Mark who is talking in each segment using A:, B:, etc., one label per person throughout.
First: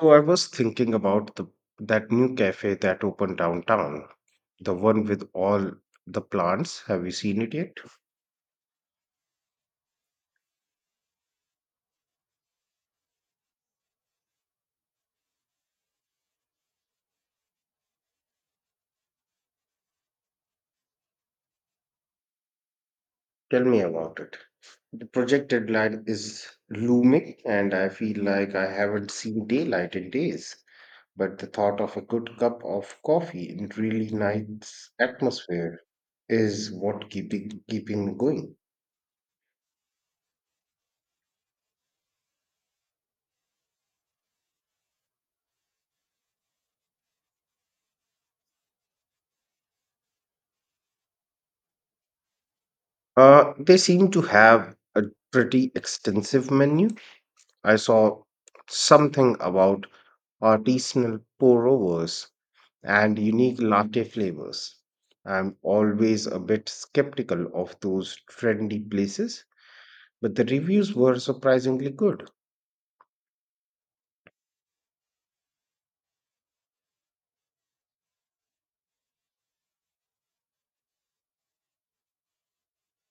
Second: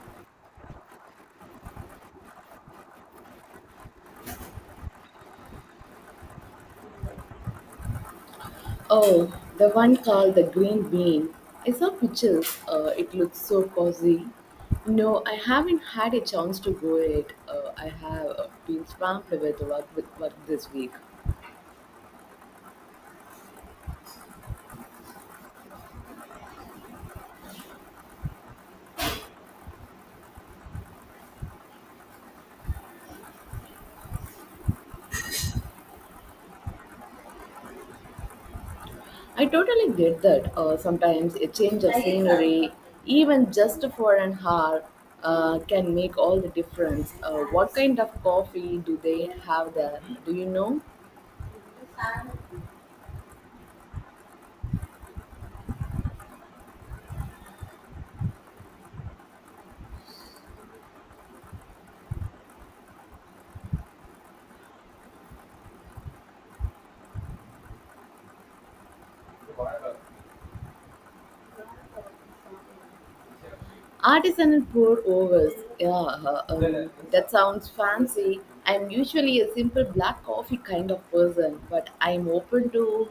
A: So I was thinking about the that new cafe that opened downtown, the one with all the plants. Have you seen it yet?
B: Oh, the one called the Green Bean. I saw pictures. It looks so cozy. No, I haven't had a chance to go it. I have been swamped with work, this week.
A: Tell me about it. The project deadline is looming, and I feel like I haven't seen daylight in days. But the thought of a good cup of coffee in really nice atmosphere is what keeping me going.
B: I totally get that. Sometimes a change of scenery, even just for an hour, can make all the difference. What kind of coffee do they have there? Do you know?
A: They seem to have a pretty extensive menu. I saw something about artisanal pour overs and unique latte flavors. I'm always a bit skeptical of those trendy places, but the reviews were surprisingly good.
B: Artisanal pour overs. Yeah, that sounds fancy. I'm usually a simple black coffee kind of person, but I'm open to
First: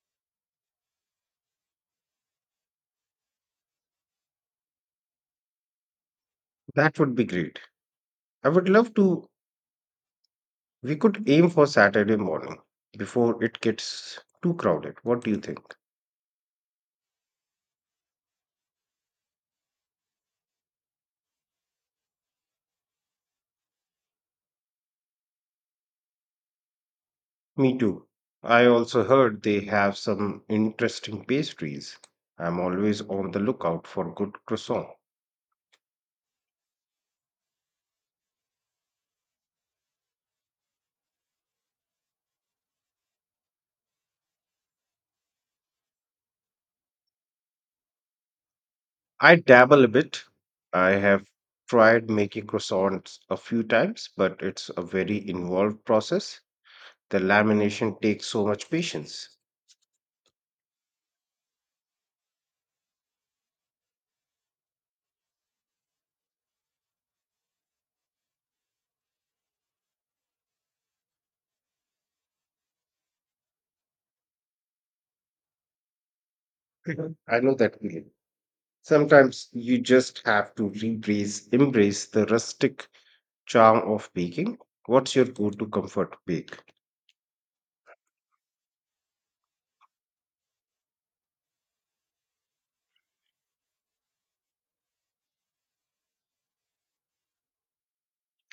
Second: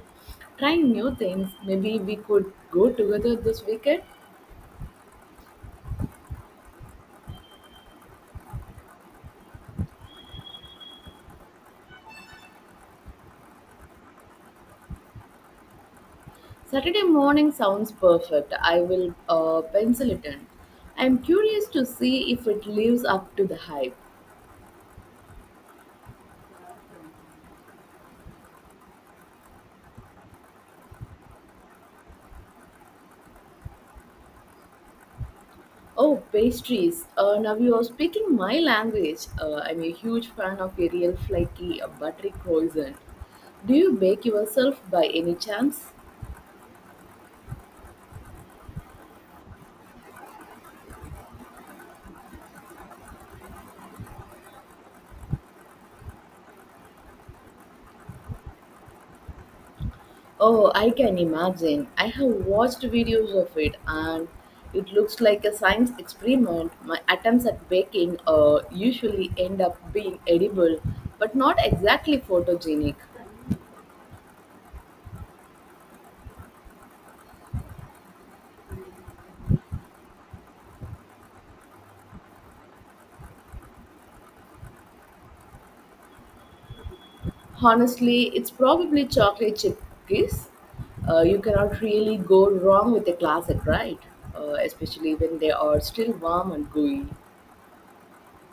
B: trying new things. Maybe we could go together this weekend.
A: That would be great. I would love to. We could aim for Saturday morning before it gets too crowded. What do you think?
B: Saturday morning sounds perfect. I will pencil it in. I'm curious to see if it lives up to the hype.
A: Me too. I also heard they have some interesting pastries. I'm always on the lookout for good croissant.
B: Oh, pastries. Now you are speaking my language. I'm a huge fan of a real flaky, buttery croissant. Do you bake yourself by any chance?
A: I dabble a bit. I have tried making croissants a few times, but it's a very involved process. The lamination takes so much patience.
B: Oh, I can imagine. I have watched videos of it, and it looks like a science experiment. My attempts at baking usually end up being edible, but not exactly photogenic.
A: Mhm. I know that feeling. Sometimes you just have to embrace the rustic charm of baking. What's your go to comfort bake?
B: Honestly, it's probably chocolate chip cookies. You cannot really go wrong with a classic, right? Especially when they are still warm and gooey.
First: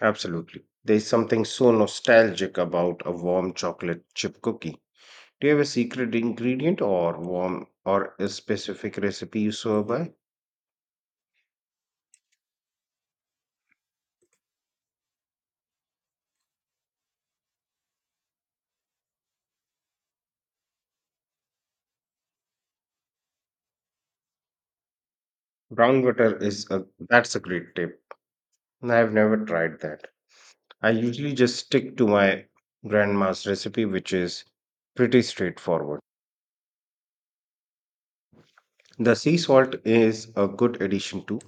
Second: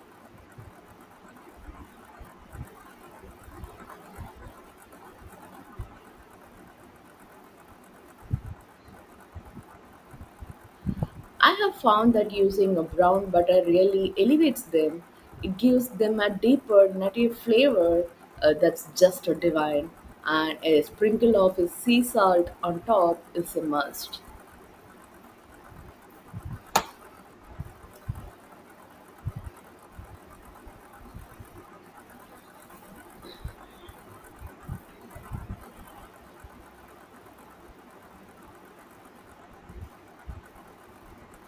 A: Absolutely. There's something so nostalgic about a warm chocolate chip cookie. Do you have a secret ingredient or warm or a specific recipe you swear by?
B: I have found that using a brown butter really elevates them. It gives them a deeper, nutty flavor that's just divine. And a sprinkle of sea salt on top is a must.
A: Brown butter is a that's a great tip. I've never tried that. I usually just stick to my grandma's recipe, which is pretty straightforward. The sea salt is a good addition too.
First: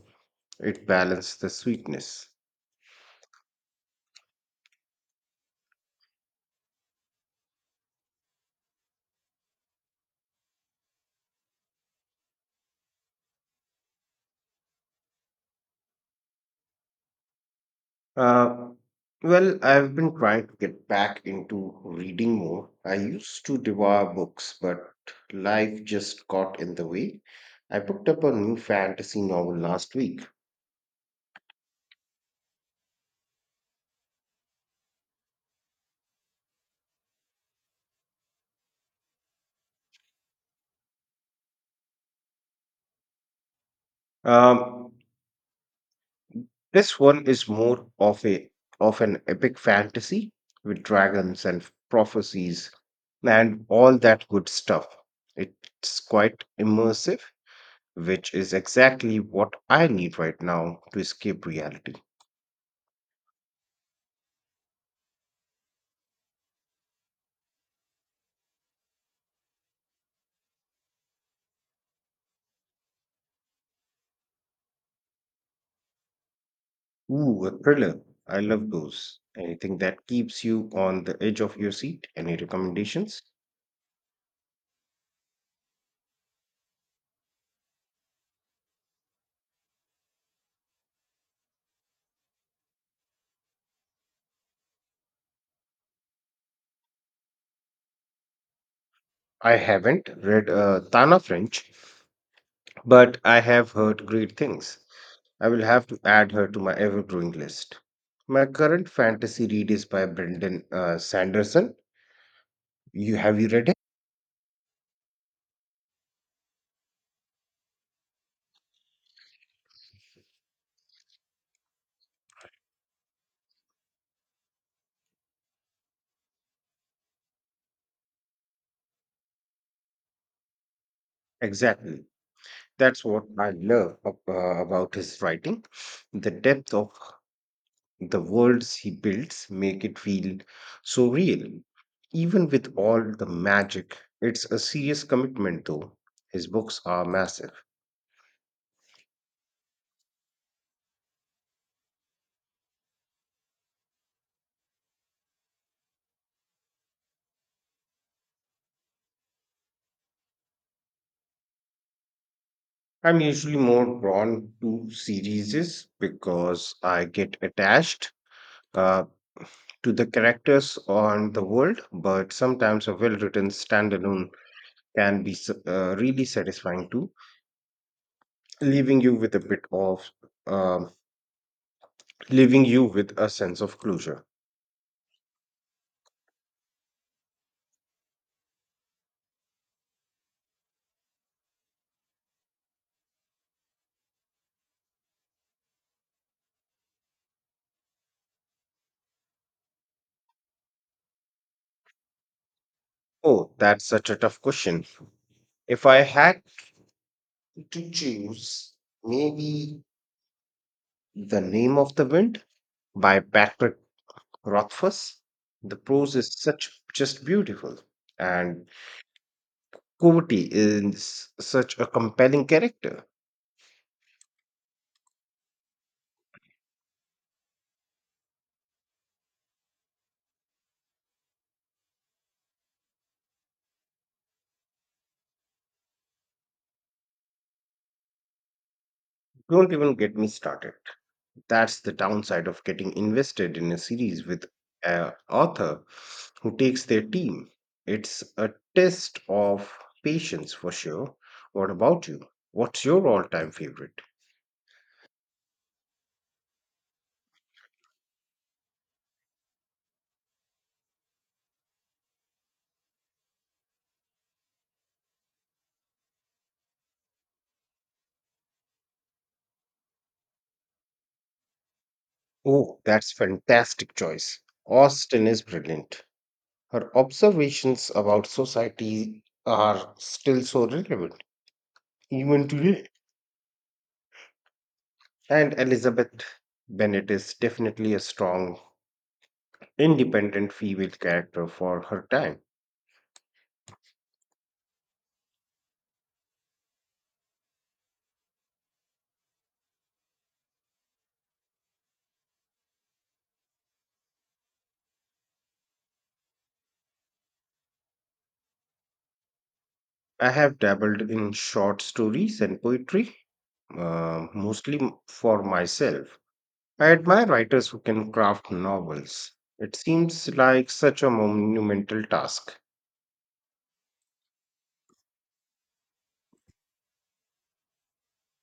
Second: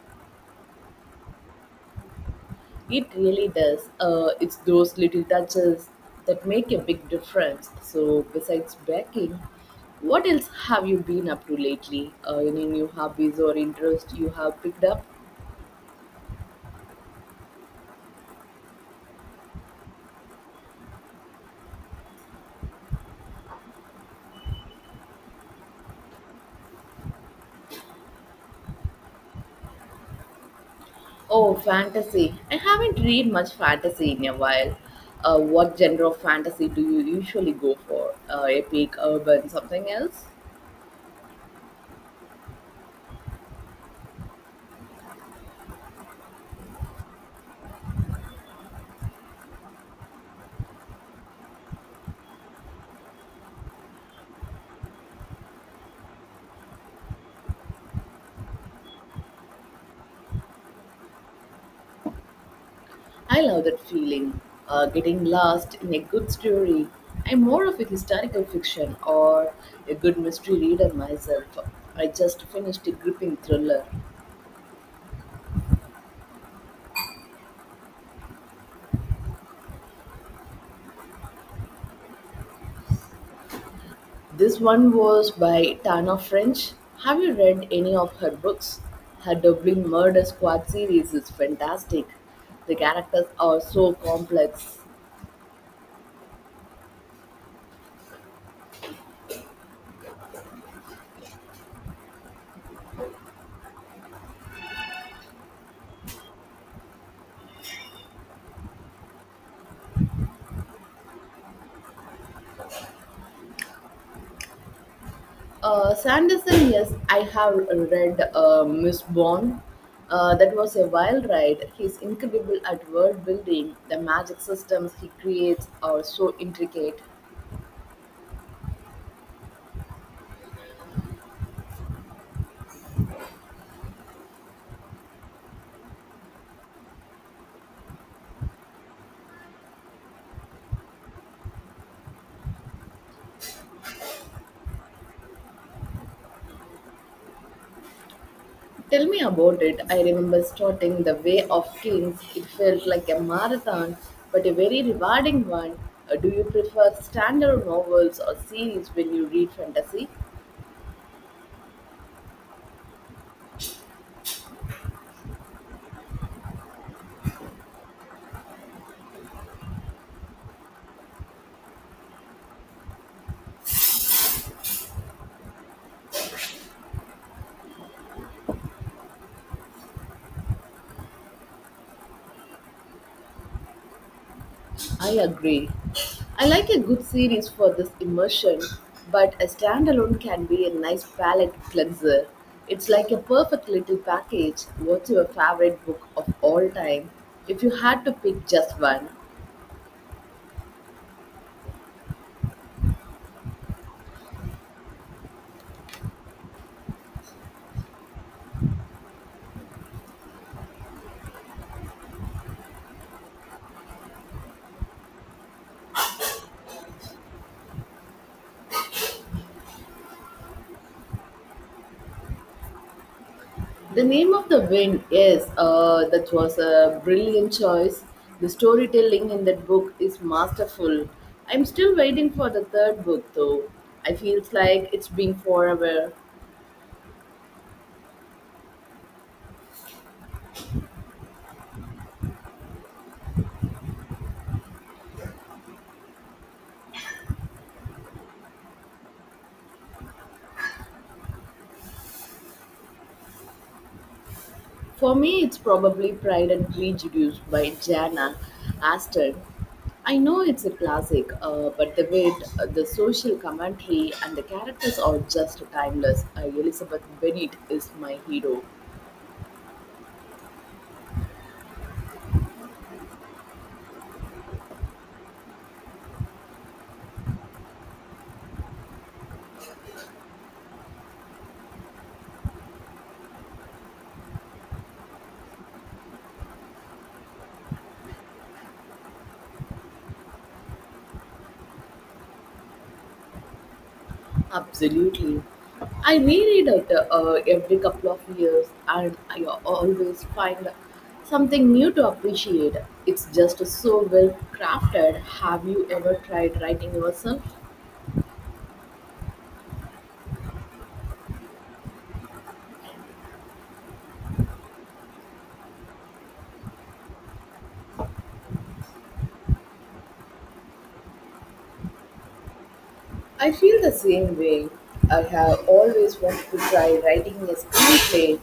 A: It balanced the sweetness.
B: It really does. It's those little touches that make a big difference. So, besides baking, what else have you been up to lately? Any new hobbies or interests you have picked up?
A: Uh, well, I've been trying to get back into reading more. I used to devour books, but life just got in the way. I picked up a new fantasy novel last week.
B: Oh, fantasy. I haven't read much fantasy in a while. What genre of fantasy do you usually go for? Epic, urban, something else?
A: Um, this one is more of a of an epic fantasy with dragons and prophecies and all that good stuff. It's quite immersive, which is exactly what I need right now to escape reality.
B: I love that feeling, getting lost in a good story. I'm more of a historical fiction or a good mystery reader myself. I just finished a gripping thriller.
A: Ooh, a thriller. I love those. Anything that keeps you on the edge of your seat? Any recommendations?
B: This one was by Tana French. Have you read any of her books? Her Dublin Murder Squad series is fantastic. The characters are so complex.
A: I haven't read Tana French, but I have heard great things. I will have to add her to my ever growing list. My current fantasy read is by Brendan Sanderson. You have you read it?
B: Sanderson, yes, I have read Miss Bond. That was a wild ride. He's incredible at world building. The magic systems he creates are so intricate.
A: Exactly. That's what I love about his writing. The depth of the worlds he builds make it feel so real. Even with all the magic, it's a serious commitment though. His books are massive.
B: Tell me about it. I remember starting The Way of Kings. It felt like a marathon, but a very rewarding one. Do you prefer standard novels or series when you read fantasy?
A: I'm usually more drawn to series because I get attached uh, to the characters on the world, but sometimes a well written standalone can be really satisfying too, leaving you with um leaving you with a sense of closure.
B: I agree. I like a good series for this immersion, but a standalone can be a nice palate cleanser. It's like a perfect little package. What's your favorite book of all time, if you had to pick just one?
A: Oh, that's such a tough question. If I had to choose, maybe The Name of the Wind by Patrick Rothfuss. The prose is such just beautiful, and Coverty is such a compelling character.
B: The Name of the Wind, yes, that was a brilliant choice. The storytelling in that book is masterful. I'm still waiting for the third book though. I feel like it's been forever.
A: Don't even get me started. That's the downside of getting invested in a series with an author who takes their team. It's a test of patience for sure. What about you? What's your all time favorite?
B: For me, it's probably Pride and Prejudice by Jana Aston. I know it's a classic, but the wit, the social commentary, and the characters are just timeless. Elizabeth Bennet is my hero.
A: Oh, that's fantastic choice. Austin is brilliant. Her observations about society are still so relevant, even today. And Elizabeth Bennet is definitely a strong, independent female character for her time.
B: Absolutely. I reread it every couple of years, and I always find something new to appreciate. It's just so well crafted. Have you ever tried writing yourself?
A: I have dabbled in short stories and poetry, mostly m- for myself. I admire writers who can craft novels. It seems like such a monumental task.
B: I feel the same way. I have always wanted to try writing a screenplay,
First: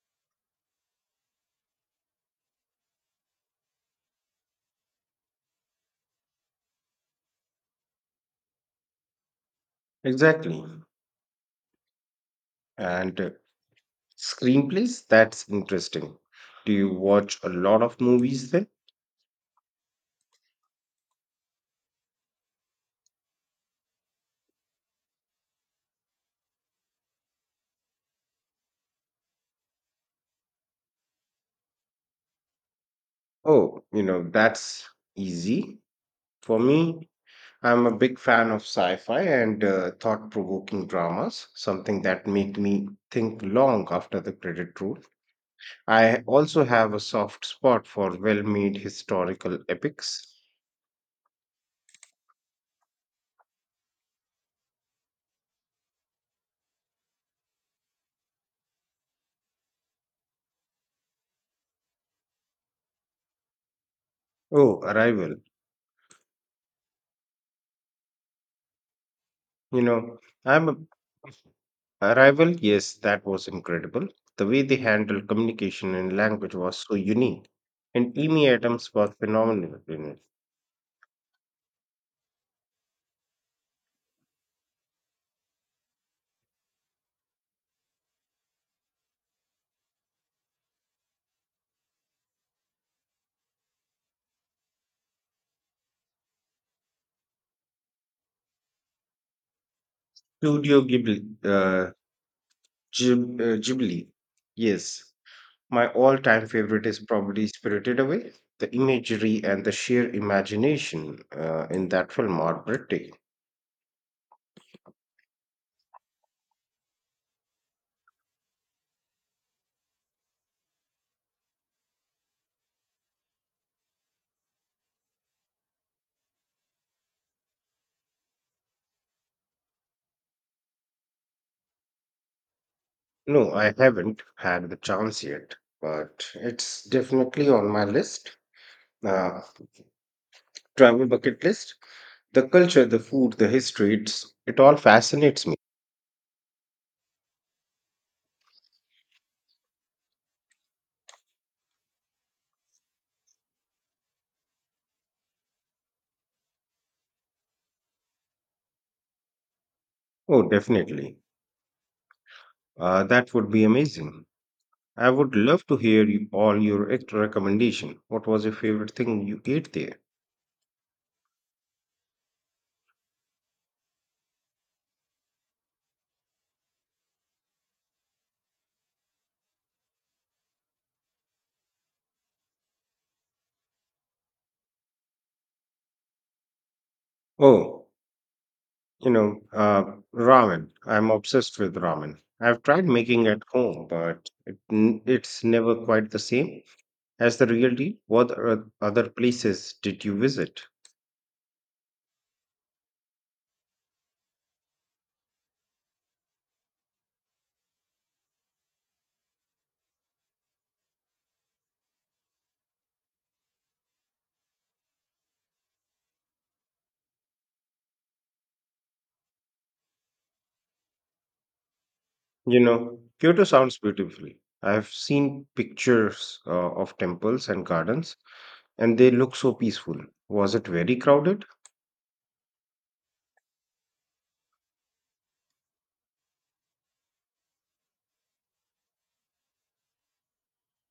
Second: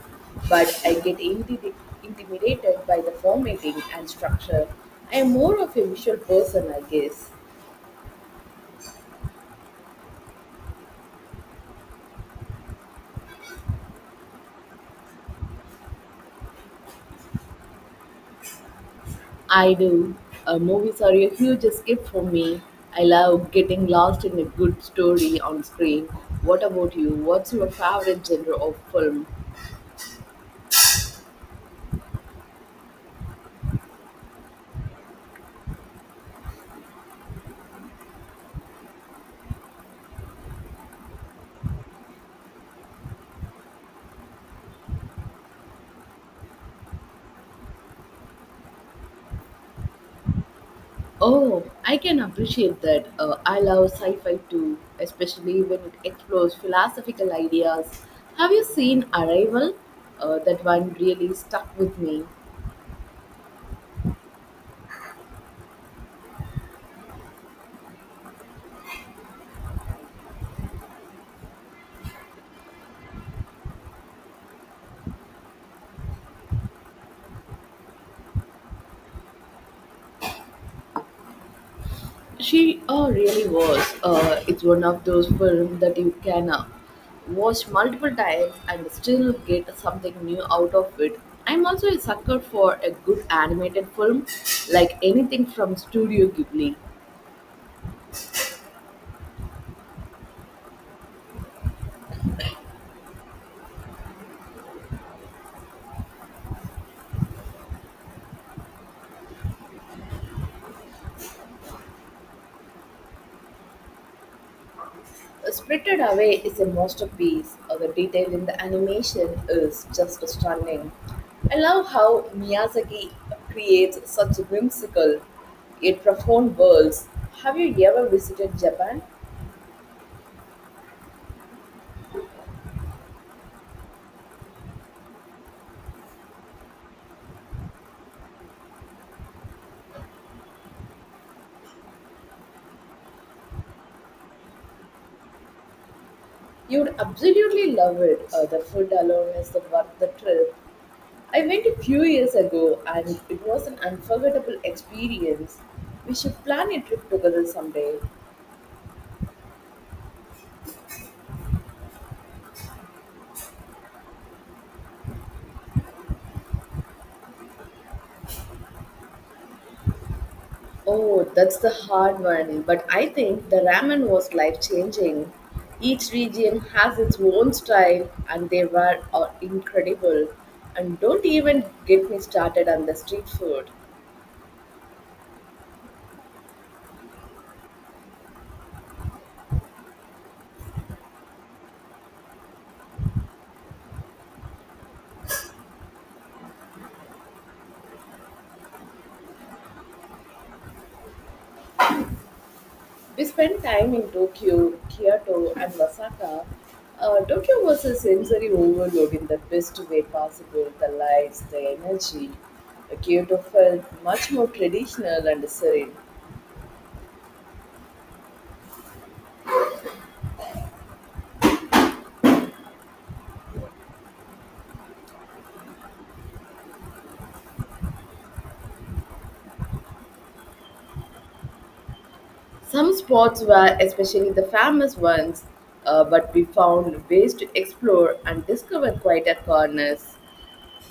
B: but I get intimidated by the formatting and structure. I am more of a visual person, I guess.
A: Exactly. And Screenplays? That's interesting. Do you watch a lot of movies then?
B: I do. Movies are a huge escape for me. I love getting lost in a good story on screen. What about you? What's your favorite genre of film?
A: Oh, you know, that's easy. For me, I'm a big fan of sci fi and thought provoking dramas, something that make me think long after the credit roll. I also have a soft spot for well made historical epics.
B: Oh, I can appreciate that. I love sci fi too, especially when it explores philosophical ideas. Have you seen Arrival? That one really stuck with me.
A: Oh, Arrival. You know, I'm a Arrival, yes, that was incredible. The way they handled communication and language was so unique, and Amy Adams was phenomenal in it.
B: She really was. It's one of those films that you can watch multiple times and still get something new out of it. I'm also a sucker for a good animated film, like anything from Studio Ghibli.
A: Studio Ghibli, uh, Ghibli, yes. My all time favorite is probably Spirited Away. The imagery and the sheer imagination in that film are breathtaking.
B: Spirited Away is a masterpiece. The detail in the animation is just stunning. I love how Miyazaki creates such whimsical yet profound worlds. Have you ever visited Japan?
A: No, I haven't had the chance yet, but it's definitely on my list, uh, travel bucket list. The culture, the food, the history, it all fascinates me.
B: You would absolutely love it. The food alone is the worth the trip. I went a few years ago, and it was an unforgettable experience. We should plan a trip together someday.
A: Oh, definitely. That would be amazing. I would love to hear all your extra recommendation. What was your favorite thing you ate there?
B: Oh, that's the hard one. But I think the ramen was life changing. Each region has its own style, and they were incredible. And don't even get me started on the street food.
A: Oh, you know, uh, Ramen. I'm obsessed with ramen. I've tried making it at home, but it's never quite the same as the real deal. What are other places did you visit?
B: We spent time in Tokyo, Kyoto, and Osaka. Tokyo was a sensory overload in the best way possible, the lights, the energy. Kyoto felt much more traditional and serene.
A: You know, Kyoto sounds beautiful. I've seen pictures of temples and gardens, and they look so peaceful. Was it very crowded?
B: Some spots were, especially the famous ones, but we found ways to explore and discover quieter corners.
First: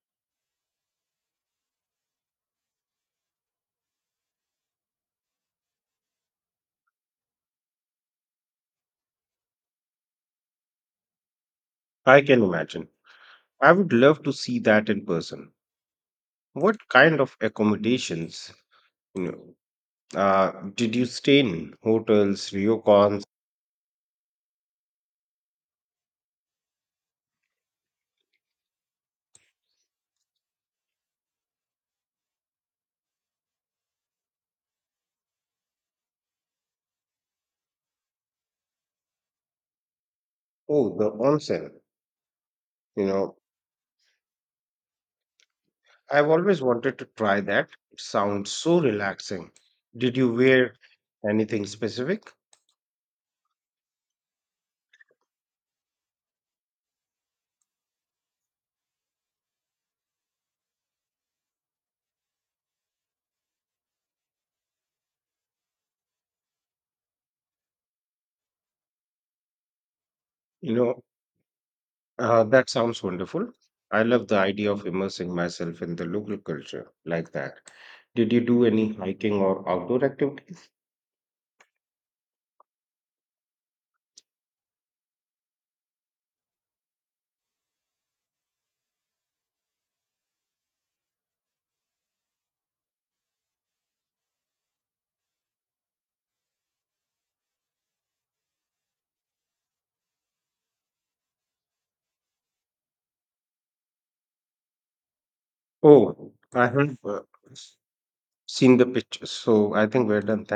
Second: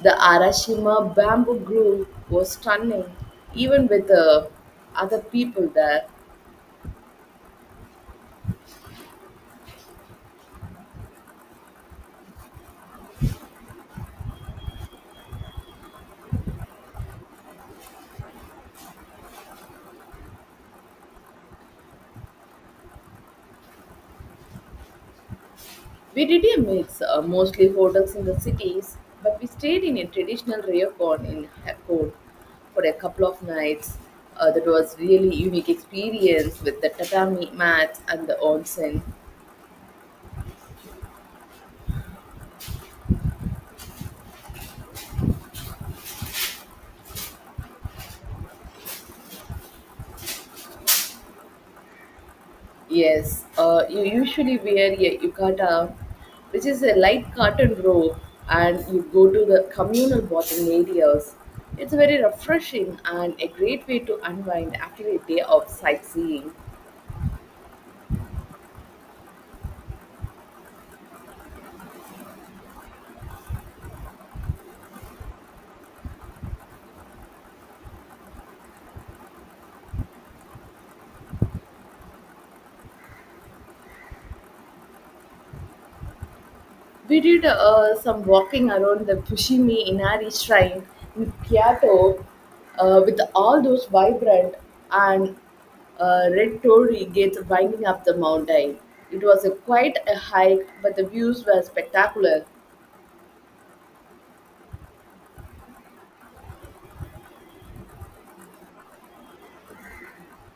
B: The Arashima bamboo grove was stunning, even with other people there.
A: I can imagine. I would love to see that in person. What kind of accommodations, you know, did you stay in? Hotels, ryokans?
B: We did a mix, mostly hotels in the cities, but we stayed in a traditional ryokan in Hakone for a couple of nights. That was really unique experience with the tatami mats and the onsen.
A: Oh, the onsen. You know, I've always wanted to try that. It sounds so relaxing. Did you wear anything specific?
B: Yes, you usually wear a yukata, which is a light cotton robe, and you go to the communal bathing areas. It's very refreshing and a great way to unwind after a day of sightseeing.
A: You know, that sounds wonderful. I love the idea of immersing myself in the local culture like that. Did you do any hiking or outdoor activities?
B: We did some walking around the Fushimi Inari Shrine in Kyoto with all those vibrant and red torii gates winding up the mountain. It was a quite a hike, but the views were spectacular.
A: Oh, I have seen the pictures, so I think we're done. Thank